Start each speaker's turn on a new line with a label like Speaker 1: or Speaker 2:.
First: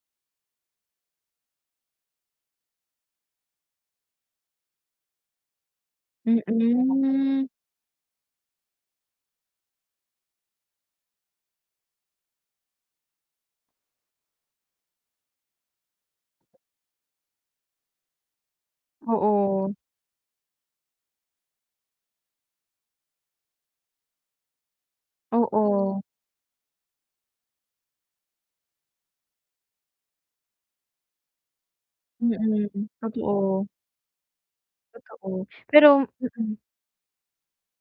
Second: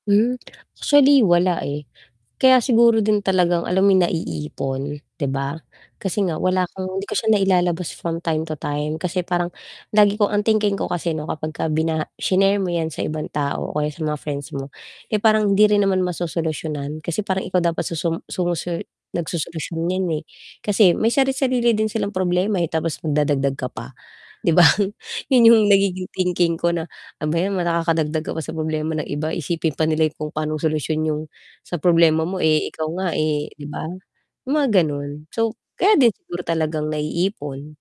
Speaker 1: Hmm, actually wala eh, kaya siguro din talagang alam mo yung naiipon 'di ba? Kasi nga wala kang hindi ko siya
Speaker 2: Mm.
Speaker 1: nailalabas from time to time, kasi parang lagi kong ang thinking ko kasi 'no kapag ka binaha shinare mo 'yan sa ibang tao o kaya sa mga friends mo eh, parang hindi rin naman masosolusyunan kasi parang ikaw dapat susum sumusu
Speaker 2: Oo.
Speaker 1: nag-sosolusyon n'yan eh. Kasi may sari-sarili din silang problema eh, tapos magdadagdag ka pa, 'di ba? Yun yung
Speaker 2: Oo.
Speaker 1: nagiging thinking ko na, "Ano ba 'yan, nakakadagdag ka pa sa problema ng iba, isipin pa nila yung kung pa'nong solusyon yung sa problema mo eh,
Speaker 2: Mm,
Speaker 1: ikaw nga eh." 'Di
Speaker 2: totoo.
Speaker 1: ba? Yung mga ganun.
Speaker 2: Totoo,
Speaker 1: So, kaya
Speaker 2: pero
Speaker 1: din siguro
Speaker 2: mm.
Speaker 1: talagang naiipon.